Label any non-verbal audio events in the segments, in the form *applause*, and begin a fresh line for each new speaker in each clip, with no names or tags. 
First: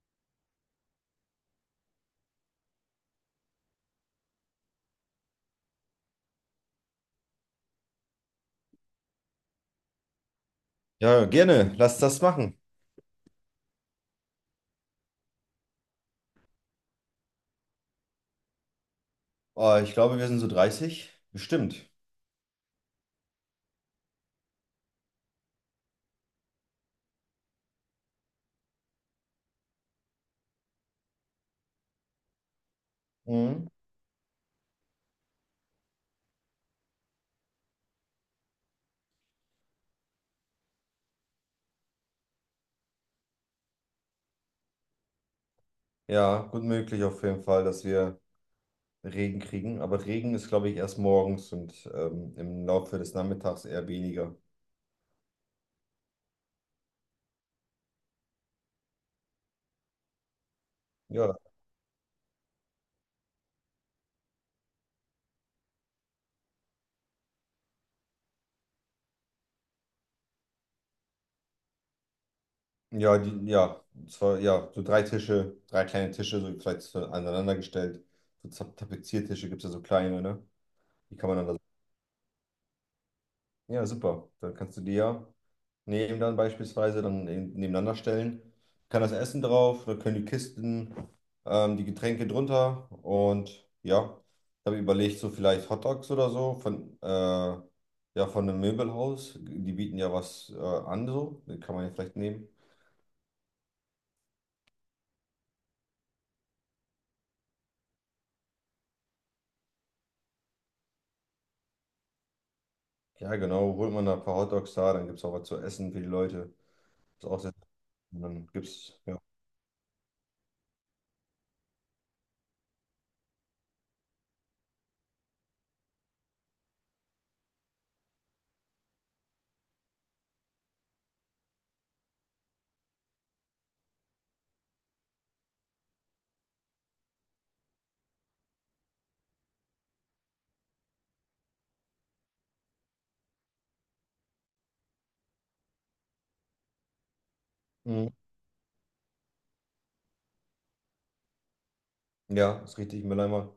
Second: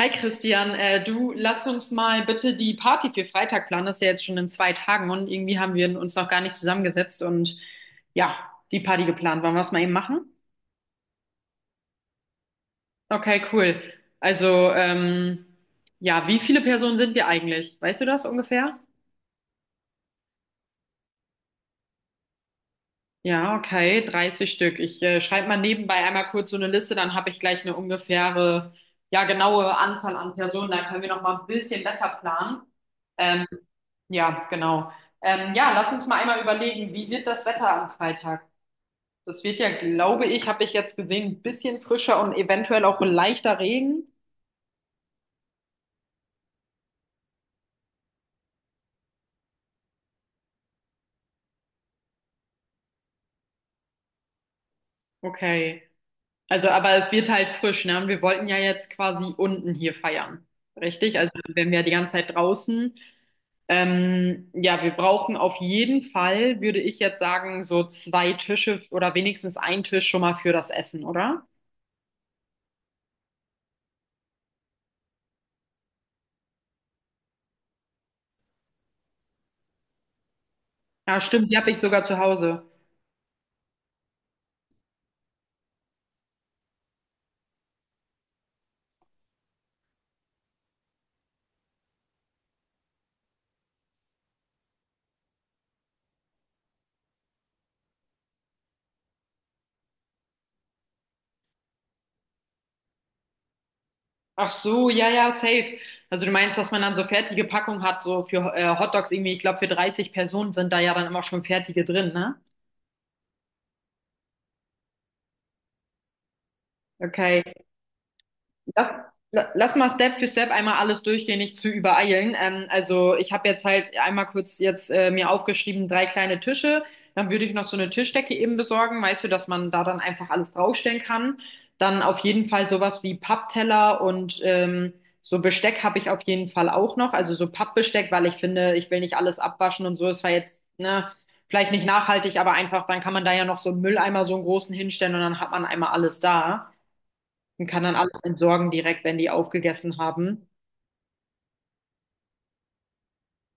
Hi Christian, du, lass uns mal bitte die Party für Freitag planen. Das ist ja jetzt schon in zwei Tagen und irgendwie haben wir uns noch gar nicht zusammengesetzt und ja, die Party geplant. Wollen wir es mal eben machen?
Ja, gerne. Lass das machen.
Okay, cool. Also, ja, wie viele Personen sind wir eigentlich? Weißt du das ungefähr?
Ah, ich glaube, wir sind so 30 bestimmt.
Ja, okay, 30 Stück. Ich schreibe mal nebenbei einmal kurz so eine Liste, dann habe ich gleich eine ungefähre, ja, genaue Anzahl an Personen. Dann können wir noch mal ein bisschen besser planen. Ähm,
Mhm.
ja, genau. Ja, lass uns mal einmal überlegen, wie wird das Wetter am Freitag? Das wird, ja, glaube ich, habe ich jetzt gesehen, ein bisschen frischer und eventuell auch leichter Regen.
Ja, gut möglich auf jeden Fall, dass wir Regen kriegen. Aber Regen ist, glaube ich, erst morgens und im Laufe des Nachmittags eher weniger.
Okay. Also, aber es wird halt frisch, ne? Und wir wollten ja jetzt quasi unten hier feiern. Richtig? Also,
Ja,
wenn wir die ganze Zeit draußen. Ja, wir brauchen auf jeden Fall, würde ich jetzt sagen, so zwei Tische oder wenigstens einen Tisch schon mal für das Essen, oder?
ja, die, ja, zwar, ja, so drei Tische, drei kleine Tische, so vielleicht so aneinander gestellt. So Tapeziertische gibt es ja so kleine, ne? Die
Ja,
kann man dann
stimmt, die
da.
habe ich sogar zu Hause.
Ja, super. Dann kannst du die ja neben dann beispielsweise dann nebeneinander stellen. Kann das Essen drauf, da können die Kisten, die Getränke drunter. Und ja, habe überlegt, so vielleicht Hotdogs oder so von, ja, von einem Möbelhaus. Die bieten ja was an, so. Den kann man ja vielleicht nehmen.
Ach so, ja, ja, safe. Also du meinst, dass man dann so fertige Packung hat, so für Hotdogs irgendwie, ich glaube, für 30 Personen sind da ja dann immer schon fertige drin, ne?
Ja, genau, holt man da ein paar Hotdogs da, dann gibt es auch was zu essen für die Leute. Ist auch
Okay.
sehr, und dann
Lass,
gibt's, ja.
lass mal Step für Step einmal alles durchgehen, nicht zu übereilen. Also ich habe jetzt halt einmal kurz jetzt mir aufgeschrieben, drei kleine Tische. Dann würde ich noch so eine Tischdecke eben besorgen, weißt du, dass man da dann einfach alles draufstellen kann. Dann auf jeden Fall sowas wie Pappteller und so Besteck habe ich auf jeden Fall auch noch. Also so Pappbesteck, weil ich finde, ich will nicht alles abwaschen und so. Es war jetzt, ne, vielleicht nicht nachhaltig, aber einfach, dann kann man da ja noch so einen Mülleimer, so einen großen, hinstellen und dann hat man einmal alles da und kann dann
Mhm.
alles entsorgen direkt, wenn die aufgegessen haben.
Ja, ist richtig, Mülleimer.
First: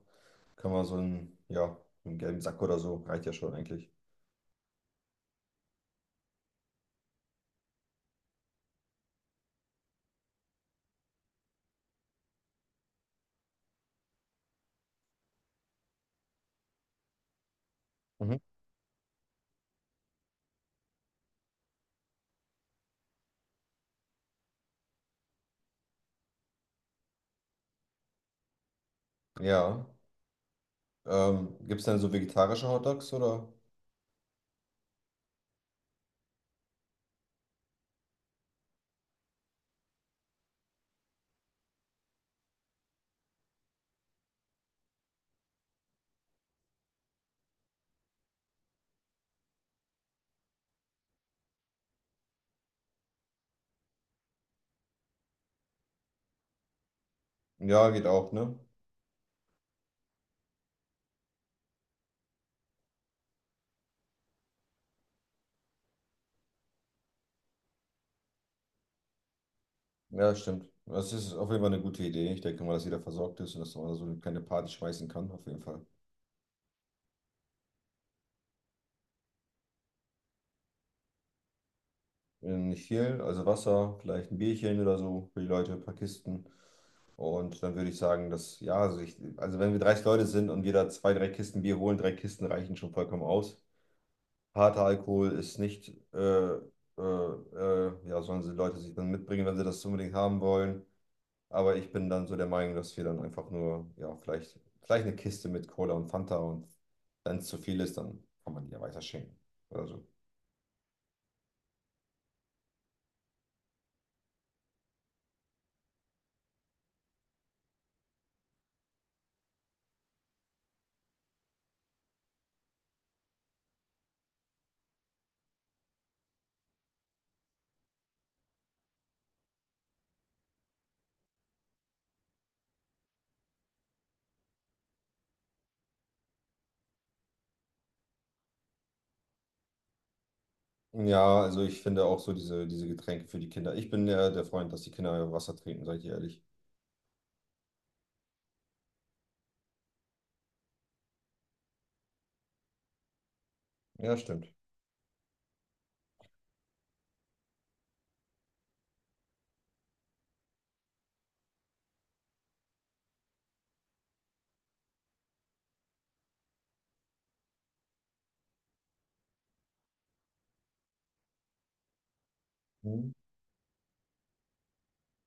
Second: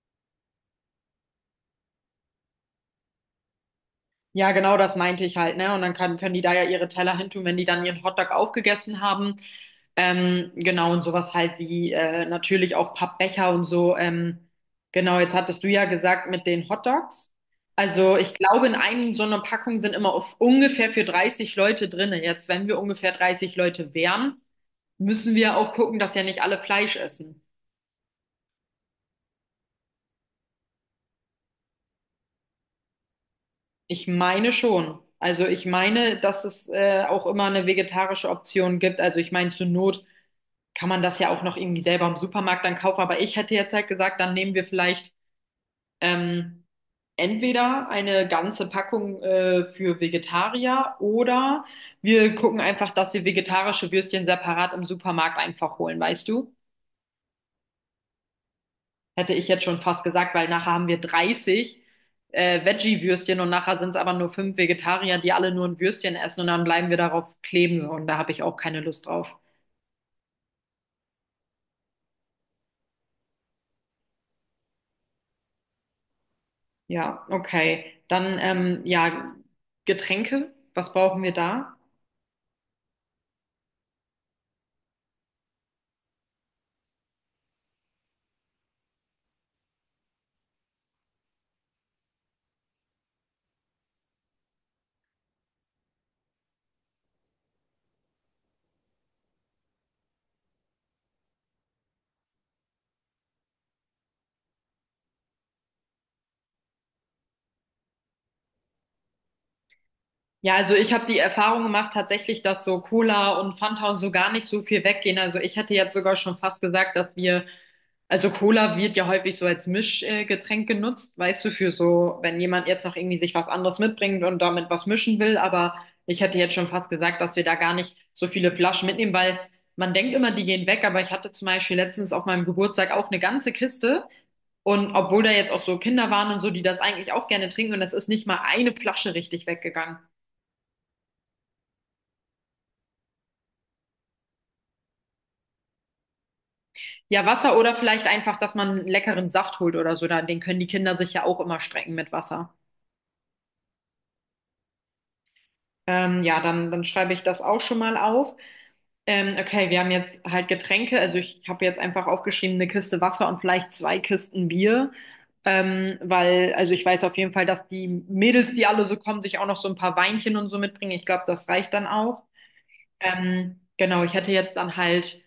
Kann man so einen, ja, einen gelben Sack oder so, reicht ja schon eigentlich.
Ja, genau das meinte ich halt, ne? Und dann kann, können die da ja ihre Teller hintun, wenn die dann ihren Hotdog aufgegessen haben. Genau, und sowas halt wie natürlich auch Pappbecher und so. Genau, jetzt hattest du ja gesagt mit den Hotdogs. Also ich
Mhm.
glaube, in einem so einer Packung sind immer auf ungefähr für 30 Leute drinne. Jetzt, wenn wir ungefähr 30 Leute wären, müssen wir auch gucken, dass ja nicht alle Fleisch essen.
Ja. Gibt es denn so vegetarische Hotdogs oder?
Ich meine schon. Also ich meine, dass es auch immer eine vegetarische Option gibt. Also ich meine, zur Not kann man das ja auch noch irgendwie selber im Supermarkt dann kaufen. Aber ich hätte jetzt halt gesagt, dann nehmen wir vielleicht ähm, entweder eine ganze Packung für Vegetarier oder wir gucken einfach, dass wir vegetarische Würstchen separat im Supermarkt einfach holen, weißt du?
Ja, geht auch, ne?
Hätte ich jetzt schon fast gesagt, weil nachher haben wir 30 Veggie-Würstchen und nachher sind es aber nur 5 Vegetarier, die alle nur ein Würstchen essen und dann bleiben wir darauf kleben so, und da habe ich auch keine Lust drauf.
Ja, stimmt. Das ist auf jeden Fall eine gute Idee. Ich denke mal, dass jeder versorgt ist und dass man da so eine kleine Party schmeißen kann, auf jeden Fall.
Ja, okay. Dann, ja, Getränke, was brauchen wir da?
Nicht viel, also Wasser, vielleicht ein Bierchen oder so für die Leute, ein paar Kisten. Und dann würde ich sagen, dass, ja, also, ich, also wenn wir 30 Leute sind und jeder zwei, drei Kisten Bier holen, drei Kisten reichen schon vollkommen aus. Harter Alkohol ist nicht, ja, sollen die Leute sich dann mitbringen, wenn sie das unbedingt haben wollen. Aber ich bin dann so der Meinung, dass wir dann einfach nur, ja, vielleicht, vielleicht eine Kiste mit Cola und Fanta, und wenn es zu viel ist, dann kann man die ja weiter schenken oder so.
Ja, also ich habe die Erfahrung gemacht tatsächlich, dass so Cola und Fanta und so gar nicht so viel weggehen. Also ich hätte jetzt sogar schon fast gesagt, dass wir. Also Cola wird ja häufig so als Mischgetränk genutzt, weißt du, für so, wenn jemand jetzt noch irgendwie sich was anderes mitbringt und damit was mischen will. Aber ich hätte jetzt schon fast gesagt, dass wir da gar nicht so viele Flaschen mitnehmen, weil man denkt immer, die gehen weg. Aber ich hatte zum Beispiel letztens auf meinem Geburtstag auch eine ganze Kiste. Und obwohl da jetzt auch so Kinder waren und so, die das eigentlich auch gerne trinken, und es ist nicht mal eine Flasche richtig weggegangen.
Ja, also ich finde auch so diese Getränke für die Kinder. Ich bin ja der Freund, dass die Kinder Wasser trinken, seid ihr ehrlich.
Ja, Wasser oder vielleicht einfach, dass man einen leckeren Saft holt oder so, da, den können die Kinder sich ja auch immer strecken mit Wasser.
Ja, stimmt.
Ja, dann, dann schreibe ich das auch schon mal auf. Okay, wir haben jetzt halt Getränke. Also ich habe jetzt einfach aufgeschrieben, eine Kiste Wasser und vielleicht zwei Kisten Bier. Weil, also ich weiß auf jeden Fall, dass die Mädels, die alle so kommen, sich auch noch so ein paar Weinchen und so mitbringen. Ich glaube, das reicht dann auch.
Mhm.
Genau, ich hätte jetzt dann halt,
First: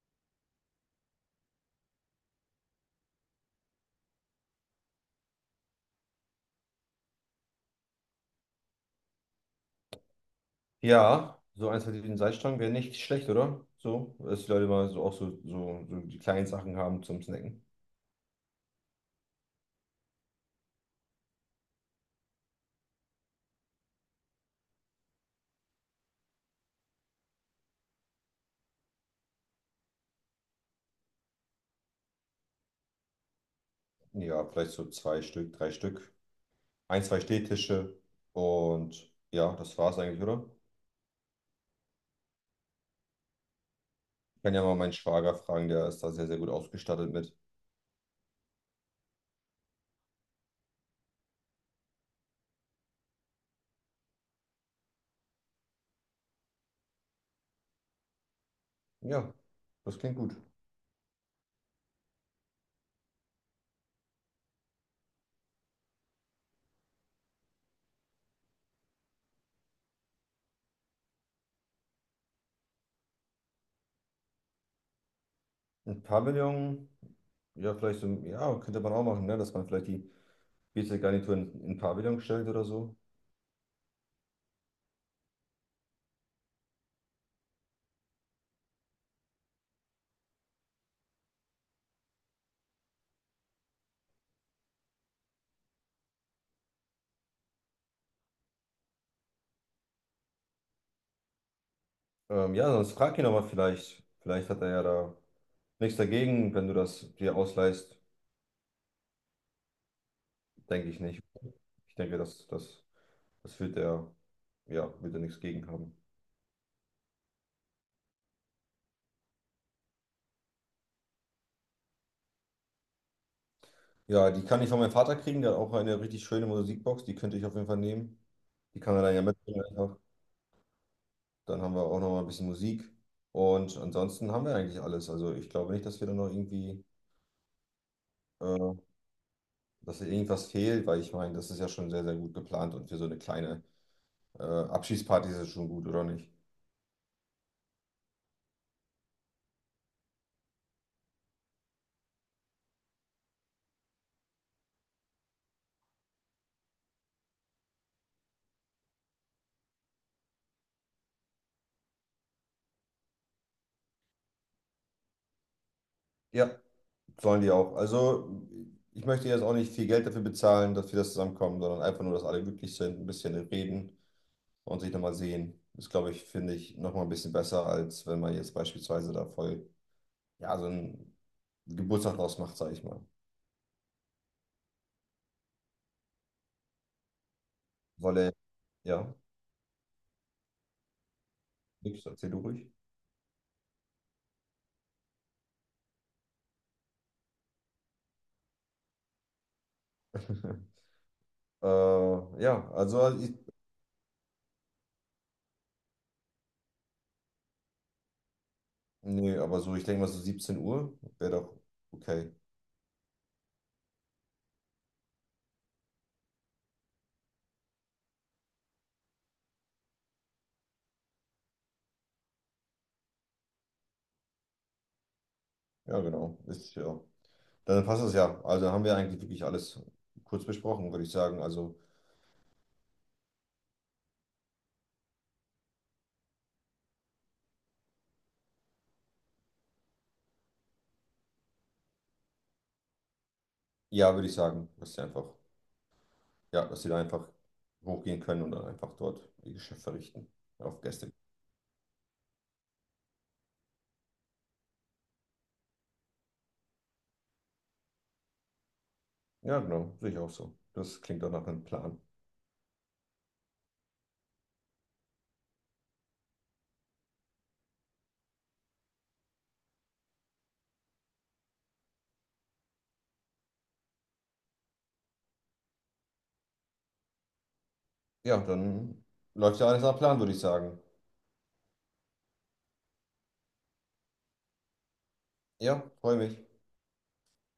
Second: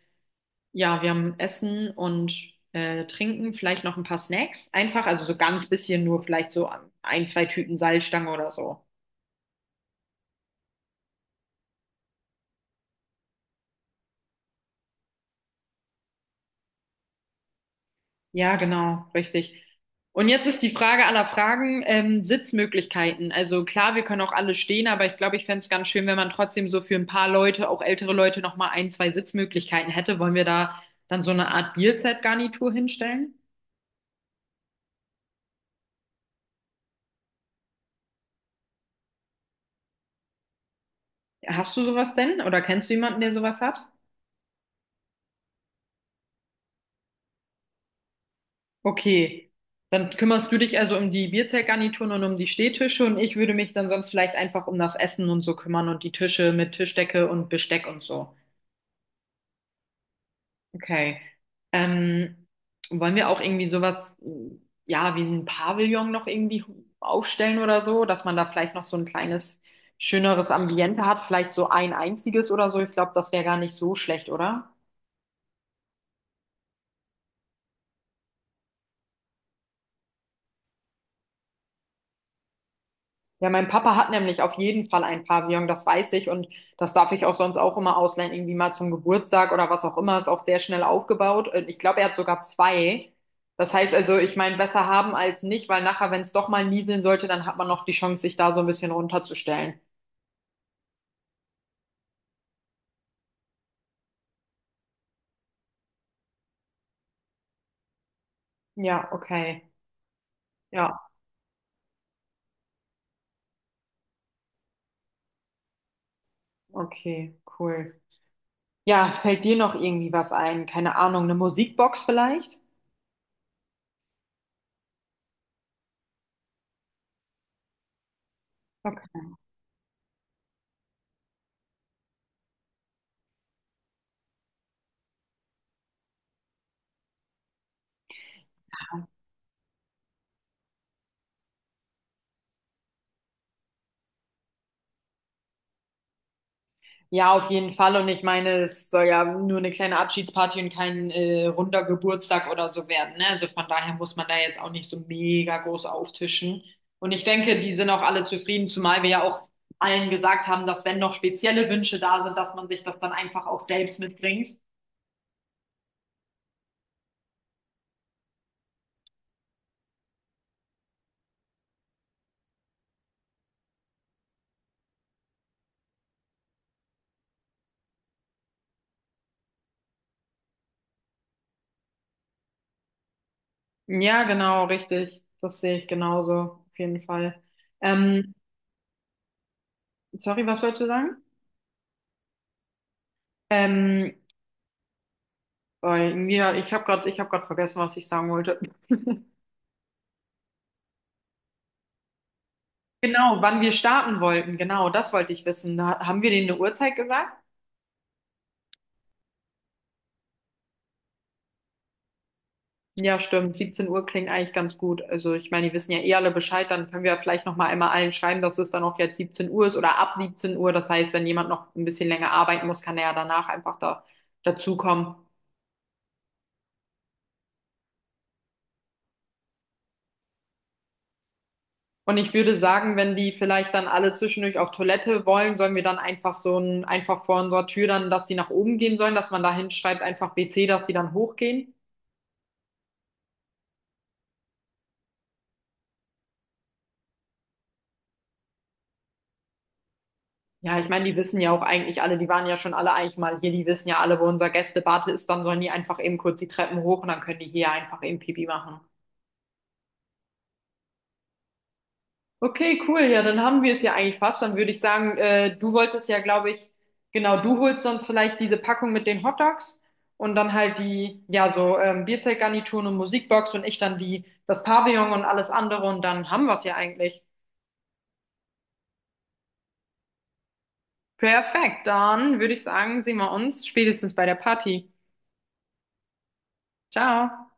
ja, wir haben Essen und Trinken, vielleicht noch ein paar Snacks. Einfach, also so ganz bisschen nur vielleicht so ein, zwei Tüten Salzstangen oder so.
Ja, so eins mit den Salzstangen wäre nicht schlecht, oder? So, dass die Leute mal so auch so die kleinen Sachen haben zum Snacken.
Ja, genau, richtig. Und jetzt ist die Frage aller Fragen, Sitzmöglichkeiten. Also klar, wir können auch alle stehen, aber ich glaube, ich fände es ganz schön, wenn man trotzdem so für ein paar Leute, auch ältere Leute, nochmal ein, zwei Sitzmöglichkeiten hätte. Wollen wir da dann so eine Art Bierzeltgarnitur hinstellen?
Ja, vielleicht so zwei Stück, drei Stück. Ein, zwei Stehtische. Und ja, das war's eigentlich, oder?
Hast du sowas denn? Oder kennst du jemanden, der sowas hat?
Ich kann ja mal meinen Schwager fragen, der ist da sehr, sehr gut ausgestattet mit.
Okay. Dann kümmerst du dich also um die Bierzeltgarnituren und um die Stehtische und ich würde mich dann sonst vielleicht einfach um das Essen und so kümmern und die Tische mit Tischdecke und Besteck und so.
Ja, das klingt gut.
Okay. Ähm, wollen wir auch irgendwie sowas, mh, ja, wie ein Pavillon noch irgendwie aufstellen oder so, dass man da vielleicht noch so ein kleines, schöneres Ambiente hat, vielleicht so ein einziges oder so. Ich glaube, das wäre gar nicht so schlecht, oder?
Ein Pavillon, ja, vielleicht so, ja, könnte man auch machen, ne? Dass man vielleicht die Bierzeltgarnitur in Pavillon stellt oder so.
Ja, mein Papa hat nämlich auf jeden Fall ein Pavillon, das weiß ich, und das darf ich auch sonst auch immer ausleihen, irgendwie mal zum Geburtstag oder was auch immer, ist auch sehr schnell aufgebaut. Und ich glaube, er hat sogar zwei. Das heißt also, ich meine, besser haben als nicht, weil nachher, wenn es doch mal nieseln sollte, dann hat man noch die Chance, sich da so ein bisschen runterzustellen.
Ja, sonst frag ihn aber vielleicht. Vielleicht hat er ja da nichts dagegen, wenn du das dir ausleihst.
Ja, okay.
Denke ich
Ja,
nicht. Ich denke, das wird er, ja, wird er nichts gegen haben.
okay, cool. Ja, fällt dir noch irgendwie was ein? Keine Ahnung, eine Musikbox vielleicht?
Ja, die kann ich von meinem Vater kriegen. Der hat auch eine richtig schöne Musikbox. Die könnte ich auf jeden Fall nehmen. Die kann er dann ja
Okay.
mitbringen einfach. Dann haben wir auch noch mal ein bisschen Musik. Und ansonsten haben wir eigentlich alles. Also ich glaube nicht, dass wir da noch irgendwie, äh, dass da irgendwas fehlt, weil ich meine, das ist ja schon sehr, sehr gut geplant und für so eine kleine Abschiedsparty ist es schon gut, oder nicht?
Ja, auf jeden Fall. Und ich meine, es soll ja nur eine kleine Abschiedsparty und kein runder Geburtstag oder so werden. Ne? Also von daher muss man da jetzt auch nicht so mega groß auftischen. Und ich denke, die sind auch alle zufrieden, zumal wir ja auch allen gesagt haben, dass wenn noch spezielle Wünsche da sind, dass man sich das dann einfach auch selbst mitbringt.
Ja, sollen die auch. Also ich möchte jetzt auch nicht viel Geld dafür bezahlen, dass wir das zusammenkommen, sondern einfach nur, dass alle glücklich sind, ein bisschen reden und sich nochmal sehen. Ist, glaube ich, finde ich, nochmal ein bisschen besser, als wenn man jetzt beispielsweise da voll, ja, so einen Geburtstag draus macht, sage ich mal.
Ja, genau, richtig. Das sehe ich genauso, auf jeden Fall.
Wolle,
Ähm,
ja,
sorry, was wolltest du sagen?
nix, erzähl du ruhig.
Ähm, oh, ja, ich habe gerade vergessen, was ich sagen wollte. *laughs*
*laughs* Äh, ja, also, ich,
Genau, wann wir starten wollten, genau, das wollte ich wissen. Da, haben wir denen eine Uhrzeit gesagt?
nee, aber so, ich denke mal so 17 Uhr wäre doch okay.
Ja, stimmt. 17 Uhr klingt eigentlich ganz gut. Also ich meine, die wissen ja eh alle Bescheid, dann können wir vielleicht noch mal einmal allen schreiben, dass es dann auch jetzt 17 Uhr ist oder ab 17 Uhr. Das heißt, wenn jemand noch ein bisschen länger arbeiten muss, kann er ja danach einfach da dazukommen.
Ja, genau. Ist, ja. Dann passt es ja. Also haben wir eigentlich wirklich alles kurz besprochen, würde ich sagen. Also,
Und ich würde sagen, wenn die vielleicht dann alle zwischendurch auf Toilette wollen, sollen wir dann einfach so ein, einfach vor unserer Tür dann, dass die nach oben gehen sollen, dass man da hinschreibt, einfach WC, dass die dann hochgehen.
ja, würde ich sagen, dass sie einfach, ja, dass sie da einfach hochgehen können und dann einfach dort ihr Geschäft verrichten.
Ja,
Auf
ich meine,
Gäste.
die wissen ja auch eigentlich alle, die waren ja schon alle eigentlich mal hier, die wissen ja alle, wo unser Gästebad ist, dann sollen die einfach eben kurz die Treppen hoch und dann können die hier einfach eben Pipi machen.
Ja, genau, sehe ich auch so. Das klingt doch nach einem Plan.
Okay, cool, ja, dann haben wir es ja eigentlich fast. Dann würde ich sagen, du wolltest ja, glaube ich, genau, du holst sonst vielleicht diese Packung mit den Hotdogs und dann halt die, ja, so Bierzeltgarnituren und Musikbox und ich dann die, das Pavillon und alles andere und dann haben wir es ja eigentlich.
Ja, dann läuft ja alles nach Plan, würde ich sagen.
Perfekt, dann würde ich sagen, sehen wir uns spätestens bei der Party.
Ja, freue mich.
Ciao.